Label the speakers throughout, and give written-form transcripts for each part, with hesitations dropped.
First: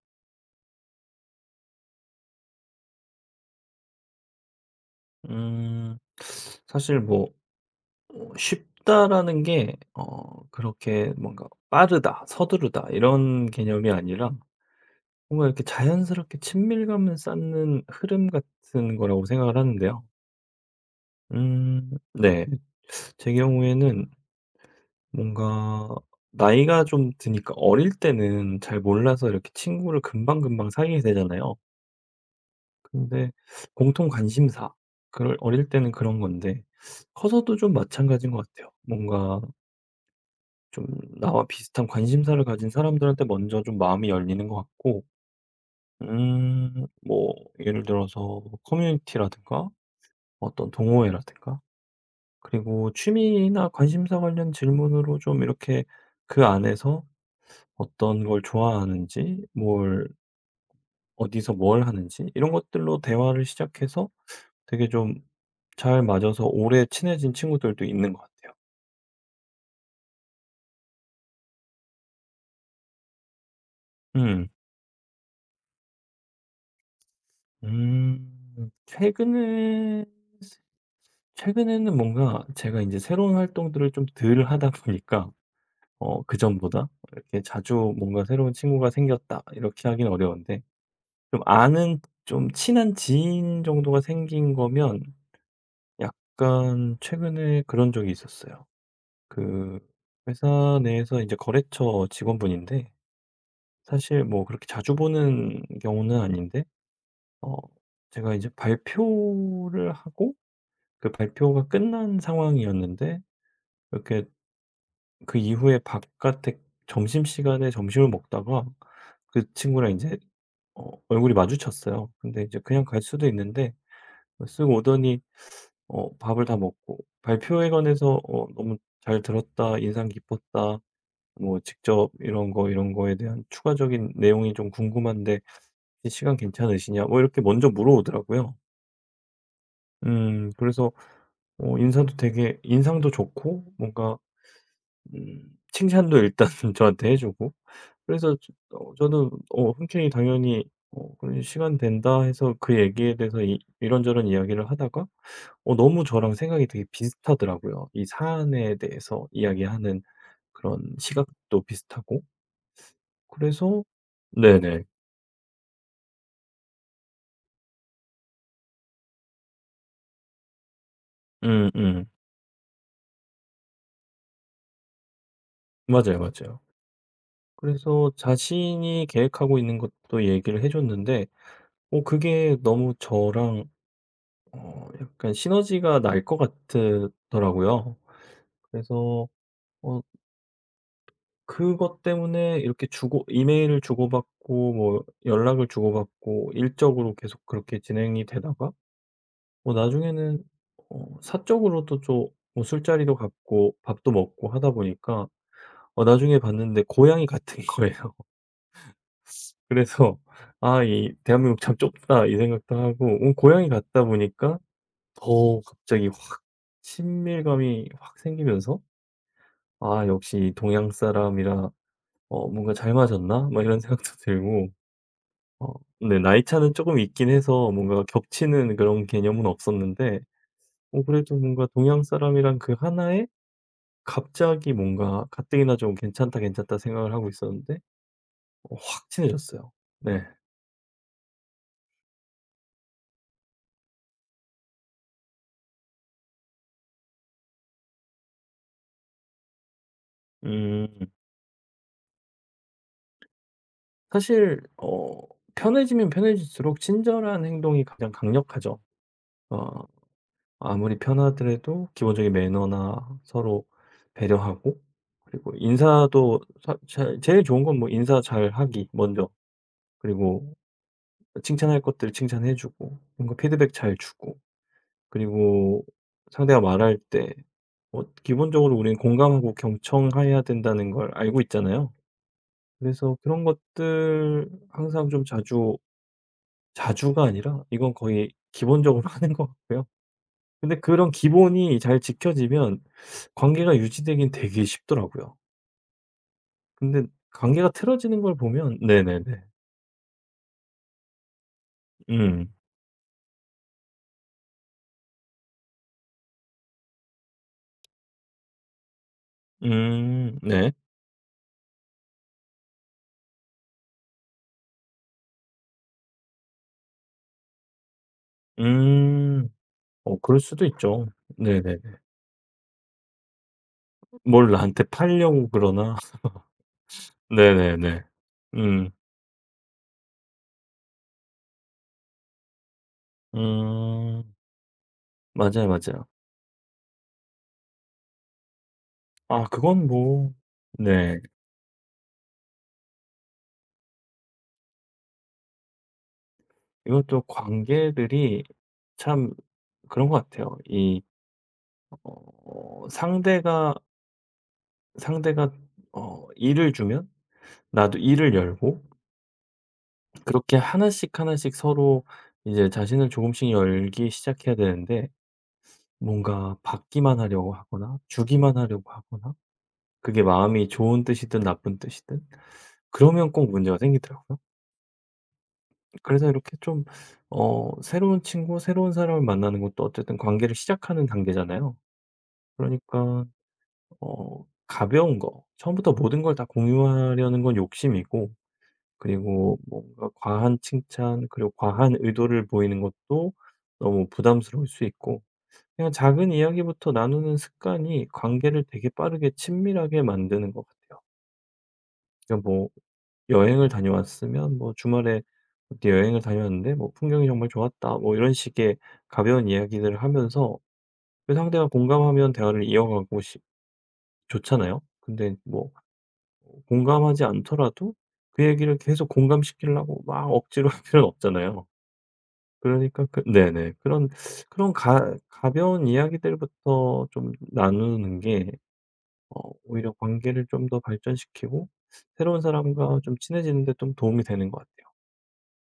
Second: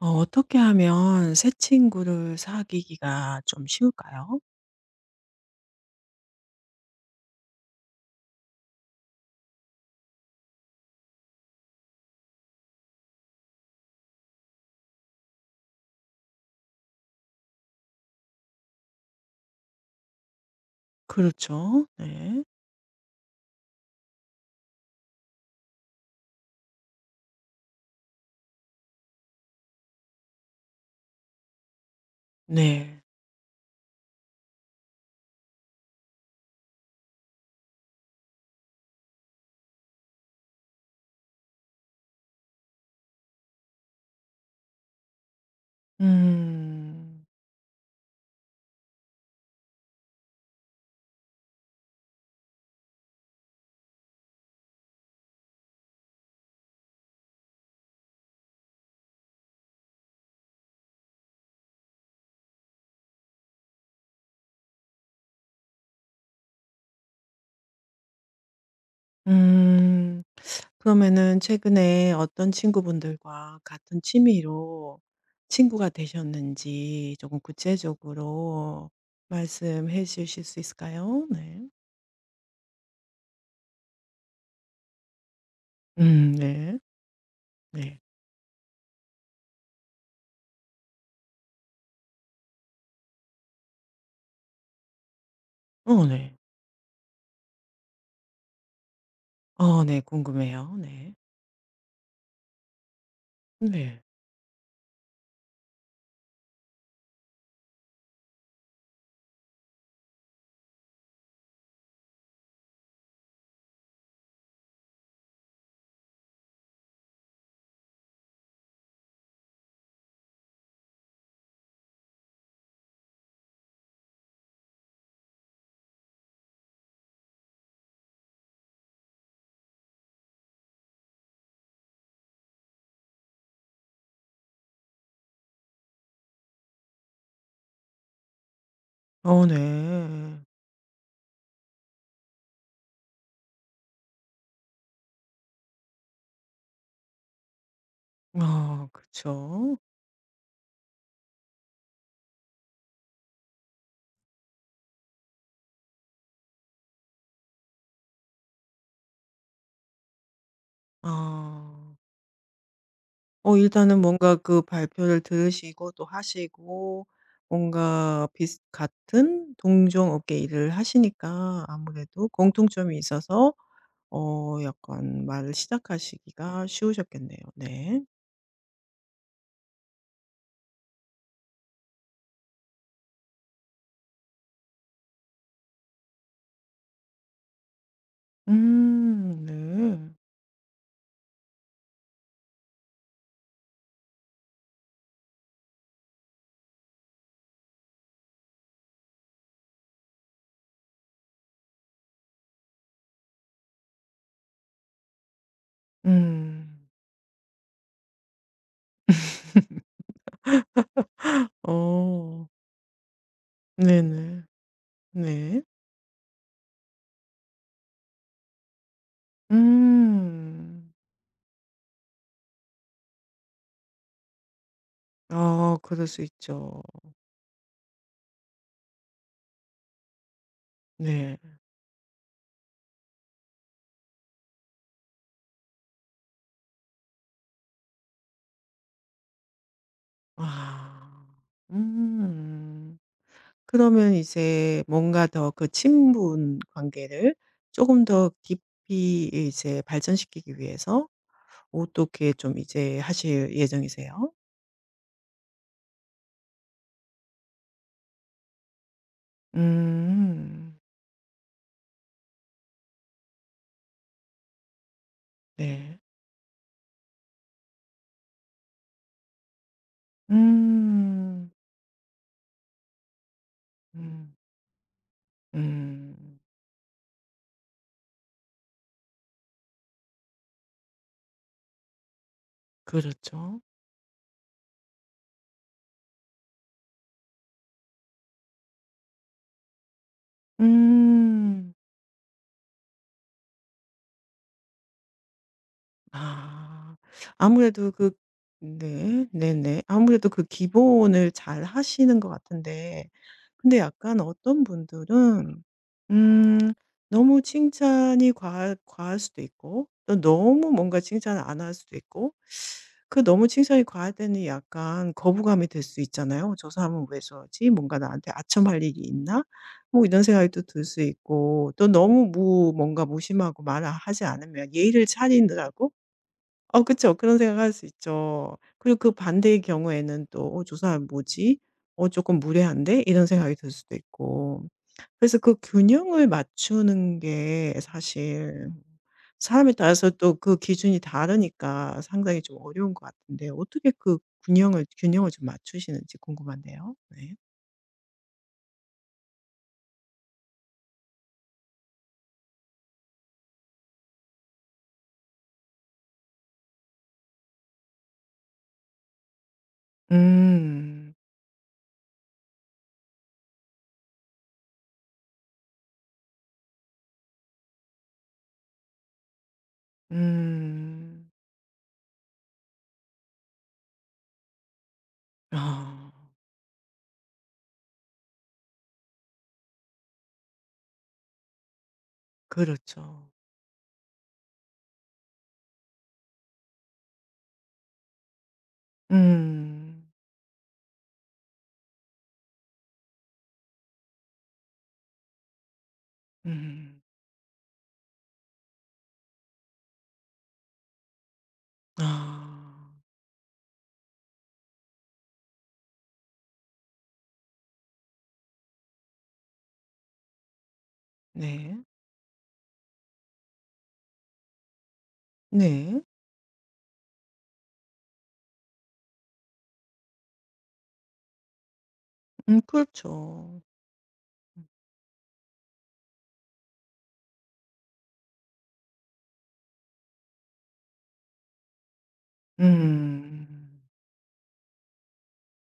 Speaker 1: 어 어떻게 하면 새 친구를 사귀기가 좀 쉬울까요?
Speaker 2: 음. 사실 뭐 쉽다라는 게 그렇게 뭔가 빠르다, 서두르다 이런 개념이 아니라 뭔가 이렇게 자연스럽게 친밀감을 쌓는 흐름 같은 거라고 생각을 하는데요.
Speaker 1: 그렇죠. 네.
Speaker 2: 네. 제 경우에는 뭔가 나이가 좀 드니까 어릴 때는 잘 몰라서 이렇게 친구를 금방금방 사귀게 되잖아요.
Speaker 1: 네.
Speaker 2: 근데 공통 관심사 그럴 어릴 때는 그런 건데 커서도 좀 마찬가지인 것 같아요. 뭔가 좀 나와 비슷한 관심사를 가진 사람들한테 먼저 좀 마음이 열리는 것 같고,
Speaker 1: 음.
Speaker 2: 뭐, 예를 들어서 커뮤니티라든가 어떤 동호회라든가, 그리고 취미나 관심사 관련 질문으로 좀 이렇게 그 안에서 어떤 걸 좋아하는지, 뭘, 어디서 뭘 하는지, 이런 것들로 대화를 시작해서 되게 좀 잘 맞아서 오래 친해진 친구들도 있는 것 같아요.
Speaker 1: 음. 그러면은 최근에 어떤 친구분들과 같은
Speaker 2: 음,
Speaker 1: 취미로 친구가 되셨는지 조금 구체적으로
Speaker 2: 최근에
Speaker 1: 말씀해 주실 수 있을까요? 네.
Speaker 2: 최근에는 뭔가 제가 이제 새로운 활동들을 좀 덜 하다 보니까
Speaker 1: 네.
Speaker 2: 그전보다 이렇게 자주
Speaker 1: 네.
Speaker 2: 뭔가 새로운 친구가 생겼다 이렇게 하긴 어려운데 좀 아는 좀 친한 지인 정도가 생긴 거면
Speaker 1: 어 네.
Speaker 2: 약간 최근에 그런 적이 있었어요. 그
Speaker 1: 어 네. 궁금해요.
Speaker 2: 회사
Speaker 1: 네.
Speaker 2: 내에서 이제 거래처 직원분인데
Speaker 1: 네.
Speaker 2: 사실 뭐 그렇게 자주 보는 경우는 아닌데 어 제가 이제 발표를 하고 그 발표가 끝난 상황이었는데 이렇게 그 이후에 바깥에 점심시간에 점심을 먹다가 그 친구랑 인제 얼굴이 마주쳤어요. 근데 이제 그냥 갈 수도 있는데 쓱 오더니 밥을 다 먹고 발표에 관해서 어 "너무 잘 들었다. 인상 깊었다. 뭐 직접 이런 거, 이런 거에 대한 추가적인 내용이 좀 궁금한데 혹시 시간 괜찮으시냐?" 뭐 이렇게 먼저 물어오더라고요.
Speaker 1: 어 네.
Speaker 2: 그래서 인사도 되게 인상도 좋고 뭔가 음 칭찬도 일단 저한테 해 주고 그래서
Speaker 1: 아
Speaker 2: 저는
Speaker 1: 그쵸.
Speaker 2: 흔쾌히 당연히 어 "그래 시간 된다." 해서 그 얘기에 대해서 이 이런저런 이야기를 하다가 너무 저랑 생각이 되게 비슷하더라고요. 이 사안에 대해서 이야기하는 그런 시각도
Speaker 1: 아.
Speaker 2: 비슷하고.
Speaker 1: 어
Speaker 2: 그래서
Speaker 1: 일단은 뭔가 그
Speaker 2: 네네.
Speaker 1: 발표를 들으시고 또 하시고 뭔가 비슷 같은 동종업계 일을 하시니까
Speaker 2: 음음.
Speaker 1: 아무래도 공통점이 있어서 어 약간 말을
Speaker 2: 맞아요, 맞아요.
Speaker 1: 시작하시기가 쉬우셨겠네요. 네.
Speaker 2: 그래서 자신이 계획하고 있는 것도 얘기를 해 줬는데 그게 너무 저랑 약간 시너지가 날 것 같더라고요. 그래서 어
Speaker 1: 네.
Speaker 2: 그것 때문에 이렇게 주고 이메일을 주고받고 뭐 연락을 주고받고 일적으로 계속 그렇게 진행이 되다가 뭐 나중에는 사적으로도 좀뭐 술자리도 갖고 밥도 먹고 하다 보니까 나중에 봤는데
Speaker 1: 음.
Speaker 2: 고양이 같은 거예요. 그래서 '아 이 대한민국 참 좁다.' 이
Speaker 1: 어.
Speaker 2: 생각도 하고 고양이 같다
Speaker 1: 네네.
Speaker 2: 보니까 더
Speaker 1: 네.
Speaker 2: 갑자기 확 친밀감이 확 생기면서 '아 역시 이
Speaker 1: 음.
Speaker 2: 동양 사람이라 뭔가 잘 맞았나?' 막 이런 생각도 들고 어
Speaker 1: 아 그럴
Speaker 2: 데
Speaker 1: 수
Speaker 2: 나이 차는
Speaker 1: 있죠.
Speaker 2: 조금 있긴 해서 뭔가 겹치는 그런 개념은 없었는데 그래도
Speaker 1: 네.
Speaker 2: 뭔가 동양 사람이랑 그 하나에 갑자기 뭔가 가뜩이나 좀 '괜찮다, 괜찮다.' 생각을 하고 있었는데 확 친해졌어요. 네.
Speaker 1: 아. 음. 그러면 이제 뭔가 더 그 친분 관계를 조금 더 깊이 이제 발전시키기
Speaker 2: 음
Speaker 1: 위해서 어떻게 좀 이제 하실 예정이세요?
Speaker 2: 사실 편해지면 편해질수록 친절한 행동이 가장 강력하죠. 어.
Speaker 1: 음.
Speaker 2: 아무리 편하더라도 기본적인 매너나 서로 배려하고 그리고
Speaker 1: 네.
Speaker 2: 인사도 제일 좋은 건 뭐 인사 잘하기 먼저. 그리고
Speaker 1: 음.
Speaker 2: 칭찬할 것들 칭찬해 주고 뭔가 피드백 잘
Speaker 1: 음.
Speaker 2: 주고 그리고
Speaker 1: 음.
Speaker 2: 상대가 말할 때 뭐 기본적으로 우리는 공감하고 경청해야 된다는 걸 알고 있잖아요. 그래서 그런
Speaker 1: 그렇죠.
Speaker 2: 것들 항상 좀 자주 자주가 아니라 이건 거의 기본적으로 하는 것 같고요. 근데 그런
Speaker 1: 음.
Speaker 2: 기본이 잘 지켜지면 관계가 유지되긴 되게 쉽더라고요.
Speaker 1: 아.
Speaker 2: 근데 관계가
Speaker 1: 아무래도 그
Speaker 2: 틀어지는 걸 보면 네네네.
Speaker 1: 네. 네네. 아무래도 그 기본을 잘 하시는 것
Speaker 2: 음.
Speaker 1: 같은데 근데 약간 어떤 분들은 음 너무 칭찬이 과할 수도 있고 또
Speaker 2: 음.
Speaker 1: 너무
Speaker 2: 네.
Speaker 1: 뭔가 칭찬을 안 할 수도 있고 그 너무 칭찬이 과할 때는 약간 거부감이 들 수 있잖아요. '저 사람은 왜 저러지? 뭔가 나한테 아첨할 일이 있나?'
Speaker 2: 음.
Speaker 1: 뭐
Speaker 2: 어
Speaker 1: 이런
Speaker 2: 그럴
Speaker 1: 생각이 또
Speaker 2: 수도
Speaker 1: 들 수
Speaker 2: 있죠.
Speaker 1: 있고
Speaker 2: 네네네.
Speaker 1: 또 너무 무 뭔가 무심하고 말을 하지
Speaker 2: 뭘
Speaker 1: 않으면
Speaker 2: 나한테
Speaker 1: 예의를
Speaker 2: 팔려고
Speaker 1: 차리느라고
Speaker 2: 그러나.
Speaker 1: 어 그쵸. 그런 생각할 수
Speaker 2: 네네네.
Speaker 1: 있죠.
Speaker 2: 음.
Speaker 1: 그리고 그 반대의 경우에는 또 '어 저 사람 뭐지? 어 조금 무례한데?' 이런 생각이 들 수도
Speaker 2: 음.
Speaker 1: 있고. 그래서 그
Speaker 2: 맞아요, 맞아요.
Speaker 1: 균형을 맞추는 게 사실
Speaker 2: 아
Speaker 1: 사람에
Speaker 2: 그건
Speaker 1: 따라서
Speaker 2: 뭐
Speaker 1: 또 그 기준이
Speaker 2: 네.
Speaker 1: 다르니까 상당히 좀 어려운 것 같은데 어떻게 그 균형을 좀 맞추시는지 궁금한데요.
Speaker 2: 이것도
Speaker 1: 네.
Speaker 2: 관계들이 참 그런 것 같아요. 이 어 상대가 상대가 일을 주면 나도 이를 열고 그렇게
Speaker 1: 음.
Speaker 2: 하나씩 하나씩 서로 이제 자신을 조금씩 열기 시작해야 되는데 뭔가 받기만 하려고 하거나 주기만 하려고 하거나 그게 마음이 좋은
Speaker 1: 음.
Speaker 2: 뜻이든 나쁜 뜻이든 그러면 꼭 문제가 생기더라고요.
Speaker 1: 아.
Speaker 2: 그래서 이렇게 좀 새로운 친구, 새로운 사람을 만나는 것도 어쨌든 관계를 시작하는 단계잖아요. 그러니까
Speaker 1: 그렇죠.
Speaker 2: 가벼운 거 처음부터 모든 걸 다 공유하려는 건 욕심이고 그리고
Speaker 1: 음.
Speaker 2: 뭔가 과한 칭찬, 그리고 과한 의도를 보이는 것도 너무 부담스러울 수 있고, 그냥 작은 이야기부터
Speaker 1: 음.
Speaker 2: 나누는 습관이 관계를 되게 빠르게 친밀하게 만드는 것 같아요. 그러니까 뭐,
Speaker 1: 아.
Speaker 2: 여행을 다녀왔으면, 뭐, 주말에 어디 여행을 다녀왔는데, 뭐, 풍경이 정말 좋았다, 뭐, 이런 식의 가벼운 이야기들을 하면서, 그 상대가
Speaker 1: 네.
Speaker 2: 공감하면 대화를 이어가고 싶, 좋잖아요. 근데 뭐,
Speaker 1: 네.
Speaker 2: 공감하지 않더라도 그 얘기를 계속 공감시키려고 막 억지로 할 필요는 없잖아요. 그러니까 그
Speaker 1: 그렇죠.
Speaker 2: 네네. 그런 가 가벼운 이야기들부터 좀 나누는 게 오히려 관계를 좀 더 발전시키고 새로운 사람과 좀 친해지는 데
Speaker 1: 음.
Speaker 2: 좀 도움이 되는 것 같아요.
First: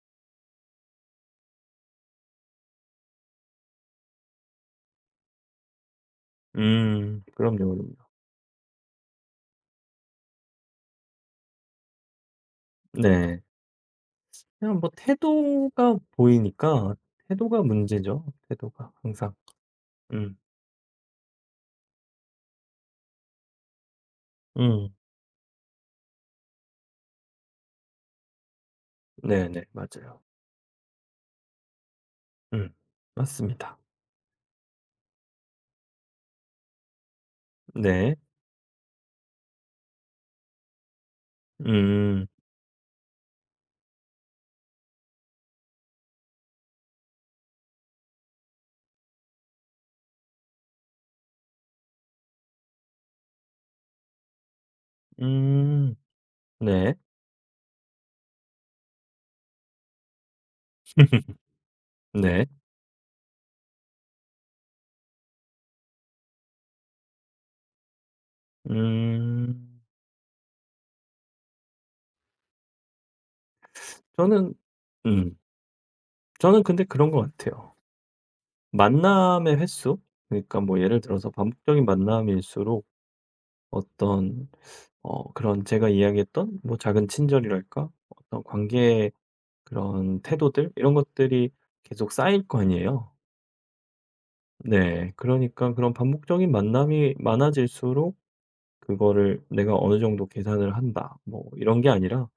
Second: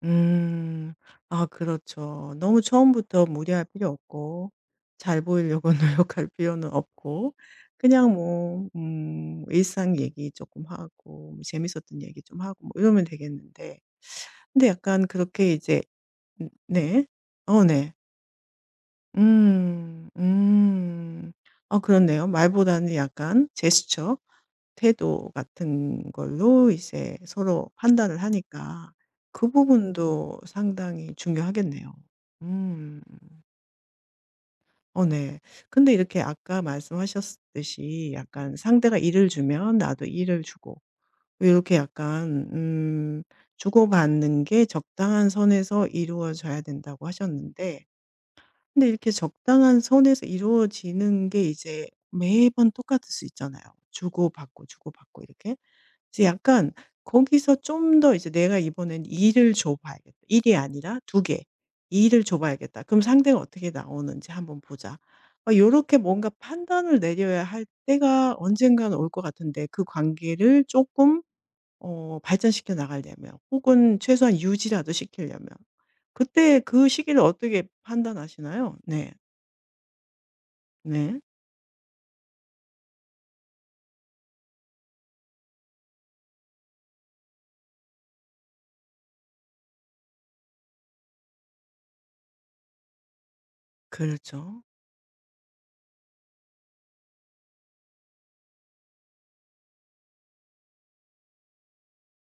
Speaker 1: 음. 아 그렇죠. 너무 처음부터 무리할 필요 없고 잘 보이려고 노력할 필요는
Speaker 2: 음.
Speaker 1: 없고
Speaker 2: 그럼요, 그럼요.
Speaker 1: 그냥 뭐 일상 얘기 조금 하고 뭐 재밌었던 얘기 좀 하고 뭐 이러면
Speaker 2: 네.
Speaker 1: 되겠는데 근데
Speaker 2: 그냥 뭐
Speaker 1: 약간 그렇게 이제
Speaker 2: 태도가 보이니까
Speaker 1: 네.
Speaker 2: 태도가
Speaker 1: 어 네.
Speaker 2: 문제죠, 태도가 항상.
Speaker 1: 음.
Speaker 2: 음.
Speaker 1: 음. 아 그렇네요. 말보다는 약간 제스처.
Speaker 2: 음.
Speaker 1: 태도 같은 걸로 이제 서로 판단을 하니까 그
Speaker 2: 네네. 맞아요.
Speaker 1: 부분도 상당히 중요하겠네요.
Speaker 2: 음.
Speaker 1: 음.
Speaker 2: 맞습니다.
Speaker 1: 어 네. 근데 이렇게 아까 말씀하셨듯이
Speaker 2: 네.
Speaker 1: 약간 상대가 일을 주면 나도 일을 주고 요렇게
Speaker 2: 음.
Speaker 1: 약간 주고받는 게 적당한 선에서 이루어져야 된다고 하셨는데 근데 이렇게 적당한 선에서 이루어지는 게 이제 매번 똑같을 수 있잖아요. 주고받고 주고받고 이렇게.
Speaker 2: 음.
Speaker 1: 그래서 약간
Speaker 2: 네.
Speaker 1: 거기서 좀 더 이제 '내가 이번엔 일을 줘 봐야겠다. 1이 아니라 2개 개, 일을 줘
Speaker 2: 네.
Speaker 1: 봐야겠다. 그럼 상대가 어떻게 나오는지 한번 보자.' 막 요렇게 뭔가 판단을 내려야 할 때가 언젠가는 올 것 같은데
Speaker 2: 음.
Speaker 1: 그 관계를 조금 어 발전시켜 나가려면 혹은 최소한
Speaker 2: 저는
Speaker 1: 유지라도
Speaker 2: 음.
Speaker 1: 시키려면 그때
Speaker 2: 저는 근데
Speaker 1: 그
Speaker 2: 그런
Speaker 1: 시기를
Speaker 2: 것
Speaker 1: 어떻게
Speaker 2: 같아요.
Speaker 1: 판단하시나요? 네.
Speaker 2: 만남의 횟수? 그러니까 뭐 예를
Speaker 1: 네.
Speaker 2: 들어서 반복적인 만남일수록 어떤 그런 제가 이야기했던 뭐 작은 친절이랄까? 어떤 관계의 그런 태도들 이런 것들이 계속 쌓일 거 아니에요.
Speaker 1: 그렇죠.
Speaker 2: 네. 그러니까 그런 반복적인 만남이 많아질수록 그거를 '내가 어느 정도 계산을 한다.' 뭐 이런 게 아니라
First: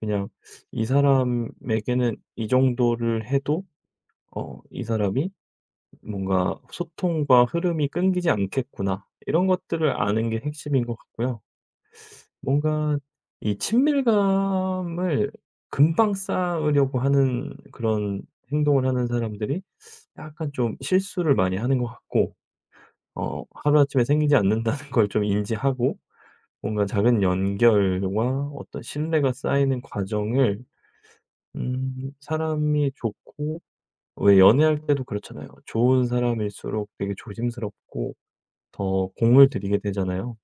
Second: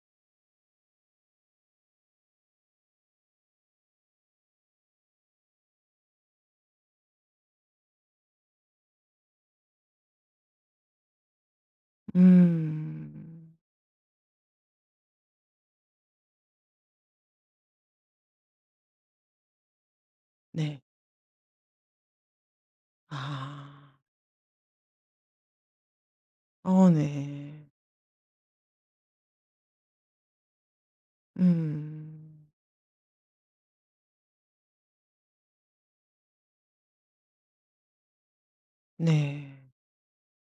Speaker 2: 그냥 '이 사람에게는 이 정도를 해도 이 사람이 뭔가 '소통과 흐름이 끊기지 않겠구나.' 이런 것들을 아는 게 핵심인 것 같고요. 뭔가
Speaker 1: 음.
Speaker 2: 이 친밀감을 금방 쌓으려고 하는 그런 행동을 하는 사람들이 약간 좀
Speaker 1: 네.
Speaker 2: 실수를 많이 하는 것 같고
Speaker 1: 아.
Speaker 2: 하루아침에 생기지 않는다는 걸 좀 인지하고 뭔가
Speaker 1: 어
Speaker 2: 작은
Speaker 1: 네.
Speaker 2: 연결과 어떤 신뢰가 쌓이는 과정을
Speaker 1: 음.
Speaker 2: 사람이 좋고 왜 연애할 때도 그렇잖아요. 좋은 사람일수록 되게 조심스럽고 더 공을
Speaker 1: 네.
Speaker 2: 들이게 되잖아요.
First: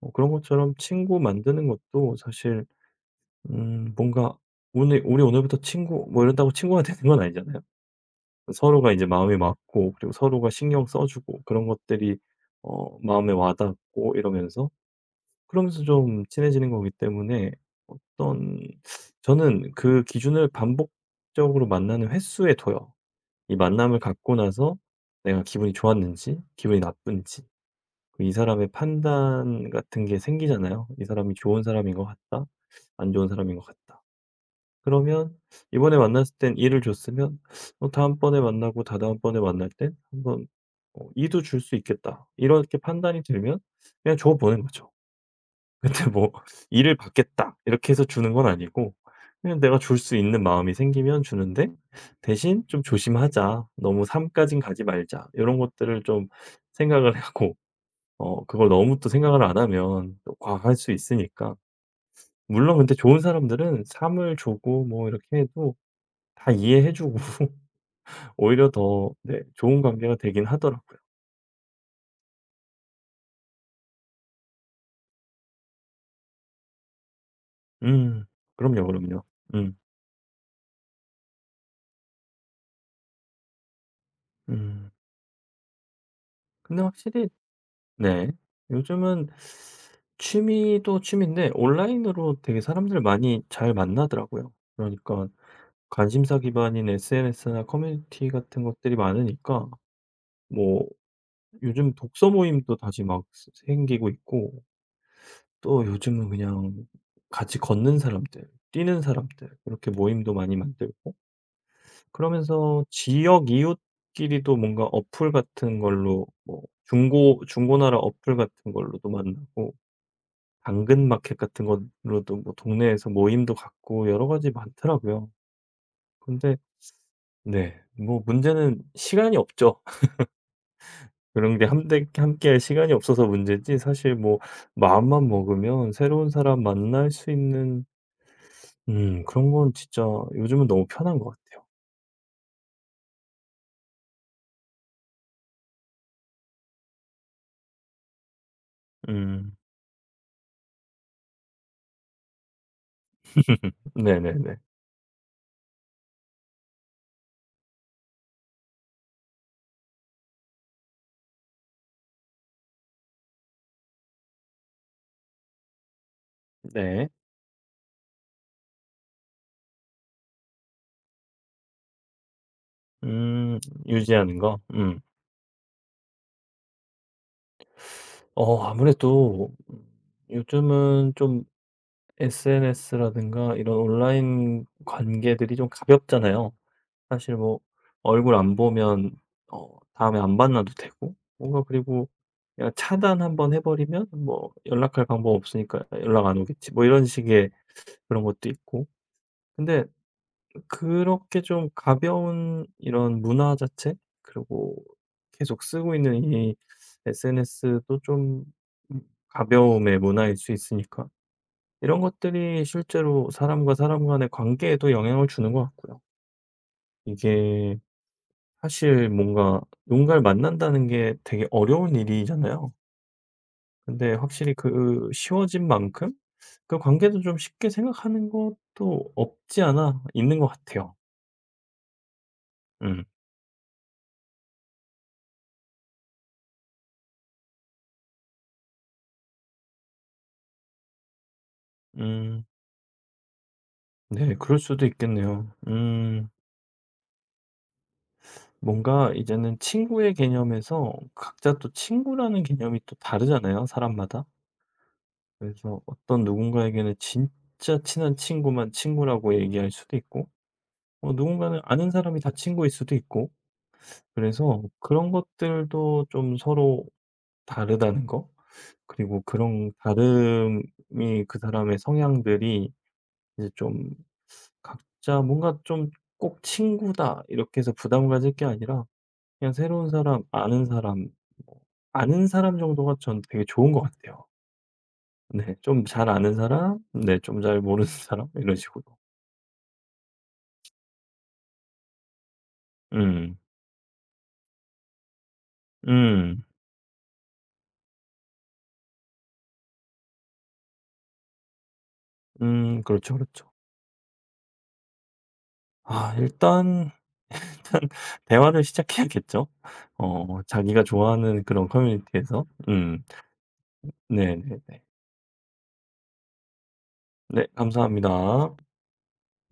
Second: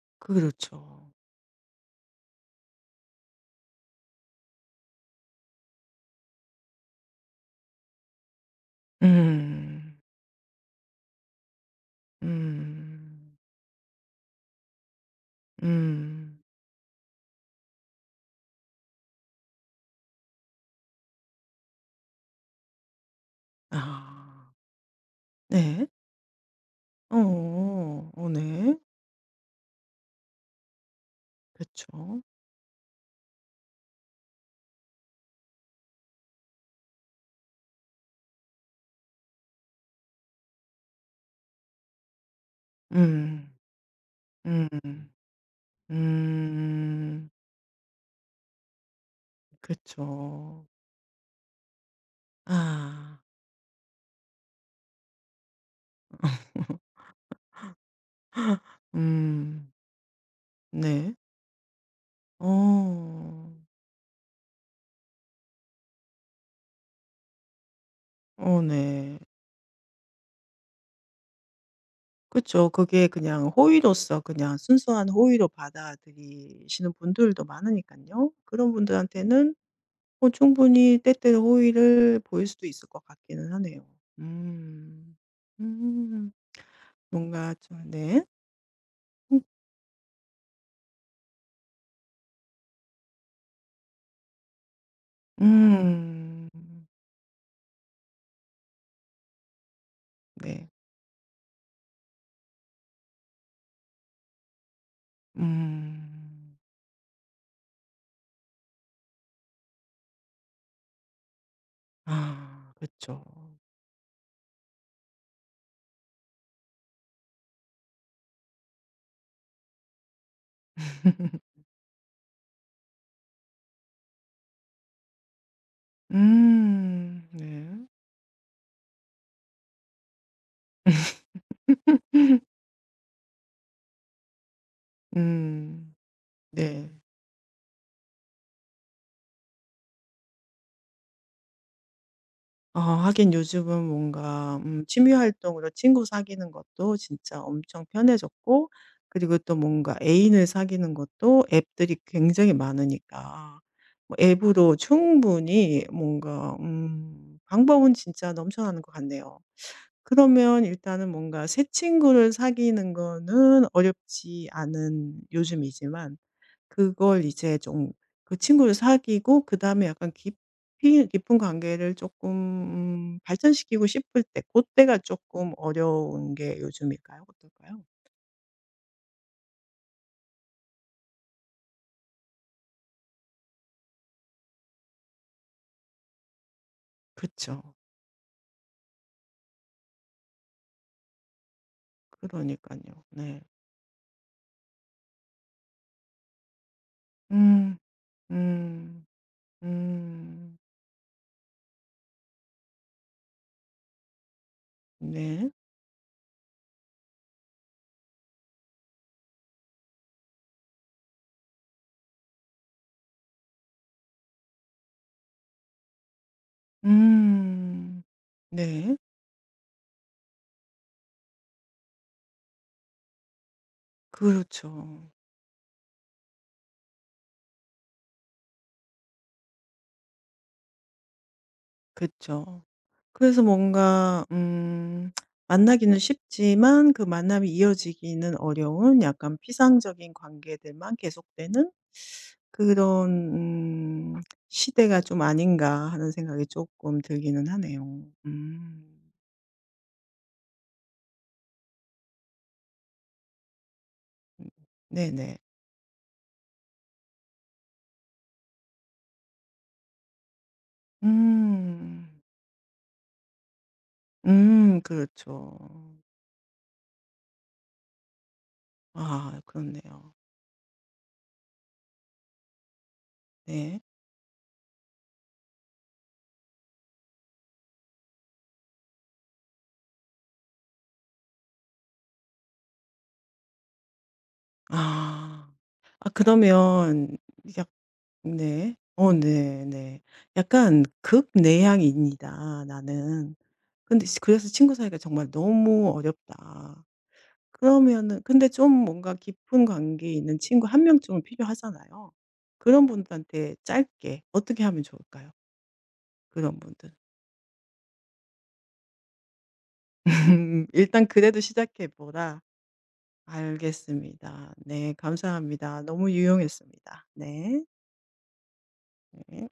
Speaker 2: 그런 것처럼
Speaker 1: 그렇죠.
Speaker 2: 친구 만드는 것도 사실 뭔가 오늘 "우리 오늘부터 친구" 뭐 이런다고 친구가 되는 건 아니잖아요. 서로가 이제 마음이 맞고
Speaker 1: 음.
Speaker 2: 그리고 서로가 신경 써 주고 그런 것들이 마음에
Speaker 1: 음.
Speaker 2: 와 닿고 이러면서 그러면서 좀
Speaker 1: 음.
Speaker 2: 친해지는 거기 때문에 어떤 저는 그 기준을 반복적으로 만나는 횟수에 둬요. 이 만남을 갖고
Speaker 1: 아.
Speaker 2: 나서 내가 기분이
Speaker 1: 네.
Speaker 2: 좋았는지 기분이 나쁜지.
Speaker 1: 어어.
Speaker 2: 그
Speaker 1: 어
Speaker 2: 이 사람의
Speaker 1: 네.
Speaker 2: 판단 같은 게 생기잖아요. '이 사람이 좋은
Speaker 1: 그쵸.
Speaker 2: 사람인 것 같다. 안 좋은 사람인 것 같다.' 그러면 이번에 만났을 땐일를 줬으면 다음번에 만나고 다다음번에 만날 땐 한번 어도줄 수 있겠다. 이렇게 판단이
Speaker 1: 음.
Speaker 2: 들면 그냥 줘 보는
Speaker 1: 음.
Speaker 2: 거죠. 근데 뭐 2 를
Speaker 1: 음.
Speaker 2: 받겠다 이렇게 해서 주는 건 아니고 그냥 내가 줄 수 있는
Speaker 1: 그쵸.
Speaker 2: 마음이 생기면 주는데 대신 좀
Speaker 1: 아.
Speaker 2: '조심하자. 너무 삶 까진 가지 말자.' 이런 것들을 좀 생각을 하고 그걸 너무 또 생각을 안
Speaker 1: 음.
Speaker 2: 하면 또 과할 수
Speaker 1: 네.
Speaker 2: 있으니까. 물론 근데 좋은
Speaker 1: 어.
Speaker 2: 사람들은 삶을 주고 뭐 이렇게 해도 다 이해해 주고
Speaker 1: 어
Speaker 2: 오히려 더
Speaker 1: 네.
Speaker 2: 네 좋은 관계가 되긴 하더라고요.
Speaker 1: 그쵸. 그게 그냥 호의로서 그냥 순수한 호의로 받아들이시는 분들도
Speaker 2: 음.
Speaker 1: 많으니깐요. 그런
Speaker 2: 그럼요, 그럼요.
Speaker 1: 분들한테는
Speaker 2: 음.
Speaker 1: 어 충분히 때때로 호의를 보일 수도 있을 것 같기는 하네요.
Speaker 2: 음.
Speaker 1: 음. 음.
Speaker 2: 근데 확실히
Speaker 1: 뭔가 좀 네.
Speaker 2: 네. 요즘은
Speaker 1: 음.
Speaker 2: 취미도 취미인데 온라인으로 되게 사람들 많이 잘 만나더라고요. 그러니까 관심사
Speaker 1: 음.
Speaker 2: 기반인 SNS나 커뮤니티 같은 것들이 많으니까
Speaker 1: 네.
Speaker 2: 뭐 요즘 독서 모임도 다시 막 스 생기고 있고 또 요즘은
Speaker 1: 음.
Speaker 2: 그냥 같이 걷는 사람들, 뛰는 사람들 이렇게 모임도 많이 만들고
Speaker 1: 아 그
Speaker 2: 그러면서
Speaker 1: 렇죠
Speaker 2: 지역 이웃끼리도 뭔가 어플 같은 걸로 뭐 중고나라 어플 같은 걸로도 만나고 당근 마켓 같은 걸로도 뭐 동네에서 모임도 갖고 여러 가지 많더라고요. 근데
Speaker 1: 네.
Speaker 2: 네 뭐 문제는 시간이 없죠. 그런 게 함대 함께할 시간이 없어서 문제지 사실 뭐 마음만 먹으면
Speaker 1: 음.
Speaker 2: 새로운 사람
Speaker 1: 네.
Speaker 2: 만날 수 있는 그런 건 진짜 요즘은 너무 편한 것 같아요.
Speaker 1: 어, 하긴 요즘은 뭔가 취미 활동으로 친구 사귀는 것도 진짜 엄청 편해졌고 그리고 또
Speaker 2: 음.
Speaker 1: 뭔가 애인을 사귀는 것도 앱들이 굉장히 많으니까 뭐
Speaker 2: 네네네.
Speaker 1: 앱으로 충분히 뭔가 방법은 진짜 넘쳐나는 것 같네요. 그러면 일단은 뭔가 새 친구를 사귀는 거는 어렵지 않은 요즘이지만
Speaker 2: 네.
Speaker 1: 그걸 이제 좀 그 친구를 사귀고 그다음에 약간 깊이 깊은 관계를 조금
Speaker 2: 음
Speaker 1: 발전시키고 싶을
Speaker 2: 유지하는
Speaker 1: 때
Speaker 2: 거?
Speaker 1: 그때가
Speaker 2: 음.
Speaker 1: 조금 어려운 게 요즘일까요? 어떨까요?
Speaker 2: 아무래도 요즘은 좀 SNS라든가 이런 온라인 관계들이 좀 가볍잖아요.
Speaker 1: 그
Speaker 2: 사실 뭐
Speaker 1: 죠
Speaker 2: 얼굴 안 보면 다음에 안 만나도 되고 뭔가 그리고
Speaker 1: 그러니까
Speaker 2: 그냥
Speaker 1: 요 네.
Speaker 2: 차단 한번 해 버리면 뭐 연락할 방법 없으니까 '연락 안 오겠지.' 뭐 이런 식의
Speaker 1: 음.
Speaker 2: 그런 것도 있고.
Speaker 1: 음.
Speaker 2: 근데
Speaker 1: 음.
Speaker 2: 그렇게 좀 가벼운 이런 문화 자체 그리고
Speaker 1: 네.
Speaker 2: 계속 쓰고 있는 이 SNS도 좀 음 가벼움의 문화일 수 있으니까 이런 것들이 실제로 사람과 사람 간의 관계에도 영향을 주는 것 같고요. 이게
Speaker 1: 음. 네.
Speaker 2: 사실 뭔가 누군가를 만난다는 게 되게 어려운 일이잖아요. 근데 확실히
Speaker 1: 그렇죠.
Speaker 2: 그 쉬워진 만큼 그 관계도 좀 쉽게 생각하는 것도 없지 않아 있는 것 같아요.
Speaker 1: 그죠
Speaker 2: 음.
Speaker 1: 그래서 뭔가 만나기는 쉽지만 그 만남이 이어지기는 어려운 약간 피상적인 관계들만 계속되는
Speaker 2: 음.
Speaker 1: 그런 음
Speaker 2: 네. 그럴 수도
Speaker 1: 시대가 좀
Speaker 2: 있겠네요.
Speaker 1: 아닌가 하는
Speaker 2: 음.
Speaker 1: 생각이 조금 들기는 하네요. 음.
Speaker 2: 뭔가 이제는 친구의 개념에서 각자 또 친구라는 개념이 또 다르잖아요, 사람마다.
Speaker 1: 음 네네.
Speaker 2: 그래서 어떤 누군가에게는 진짜 친한 친구만 친구라고 얘기할 수도 있고, 누군가는 아는
Speaker 1: 음.
Speaker 2: 사람이 다 친구일 수도 있고, 그래서 그런
Speaker 1: 그렇죠.
Speaker 2: 것들도 좀 서로 다르다는 거, 그리고
Speaker 1: 아
Speaker 2: 그런
Speaker 1: 그렇네요.
Speaker 2: 다름이 그 사람의 성향들이 이제
Speaker 1: 네.
Speaker 2: 좀 각자 뭔가 좀 '꼭 친구다.' 이렇게 해서 부담 가질 게 아니라 그냥 새로운 사람, 아는 사람 뭐 아는 사람 정도가 전 되게 좋은 것 같아요.
Speaker 1: 아.
Speaker 2: 네. 좀 잘
Speaker 1: 아
Speaker 2: 아는 사람,
Speaker 1: 그러면
Speaker 2: 네 좀 잘
Speaker 1: 약
Speaker 2: 모르는 사람 이런
Speaker 1: 네.
Speaker 2: 식으로.
Speaker 1: 어 네 네. 약간 극내향인이다 나는.
Speaker 2: 음.
Speaker 1: 근데 시 그래서 친구 사이가 정말 너무
Speaker 2: 음.
Speaker 1: 어렵다. 그러면은 근데 좀 뭔가 깊은 관계 있는 친구 한 명쯤은 필요하잖아요.
Speaker 2: 음.
Speaker 1: 그런
Speaker 2: 그렇죠, 그렇죠.
Speaker 1: 분들한테 짧게 어떻게 하면 좋을까요?
Speaker 2: 아
Speaker 1: 그런
Speaker 2: 일단
Speaker 1: 분들.
Speaker 2: 일단 대화를 시작해야겠죠. 어 자기가
Speaker 1: "일단 그래도
Speaker 2: 좋아하는 그런
Speaker 1: 시작해 보라."
Speaker 2: 커뮤니티에서. 음. 네네네.
Speaker 1: 알겠습니다.
Speaker 2: 네 네.
Speaker 1: 네 감사합니다. 너무 유용했습니다.
Speaker 2: 네,
Speaker 1: 네.
Speaker 2: 감사합니다.
Speaker 1: 네.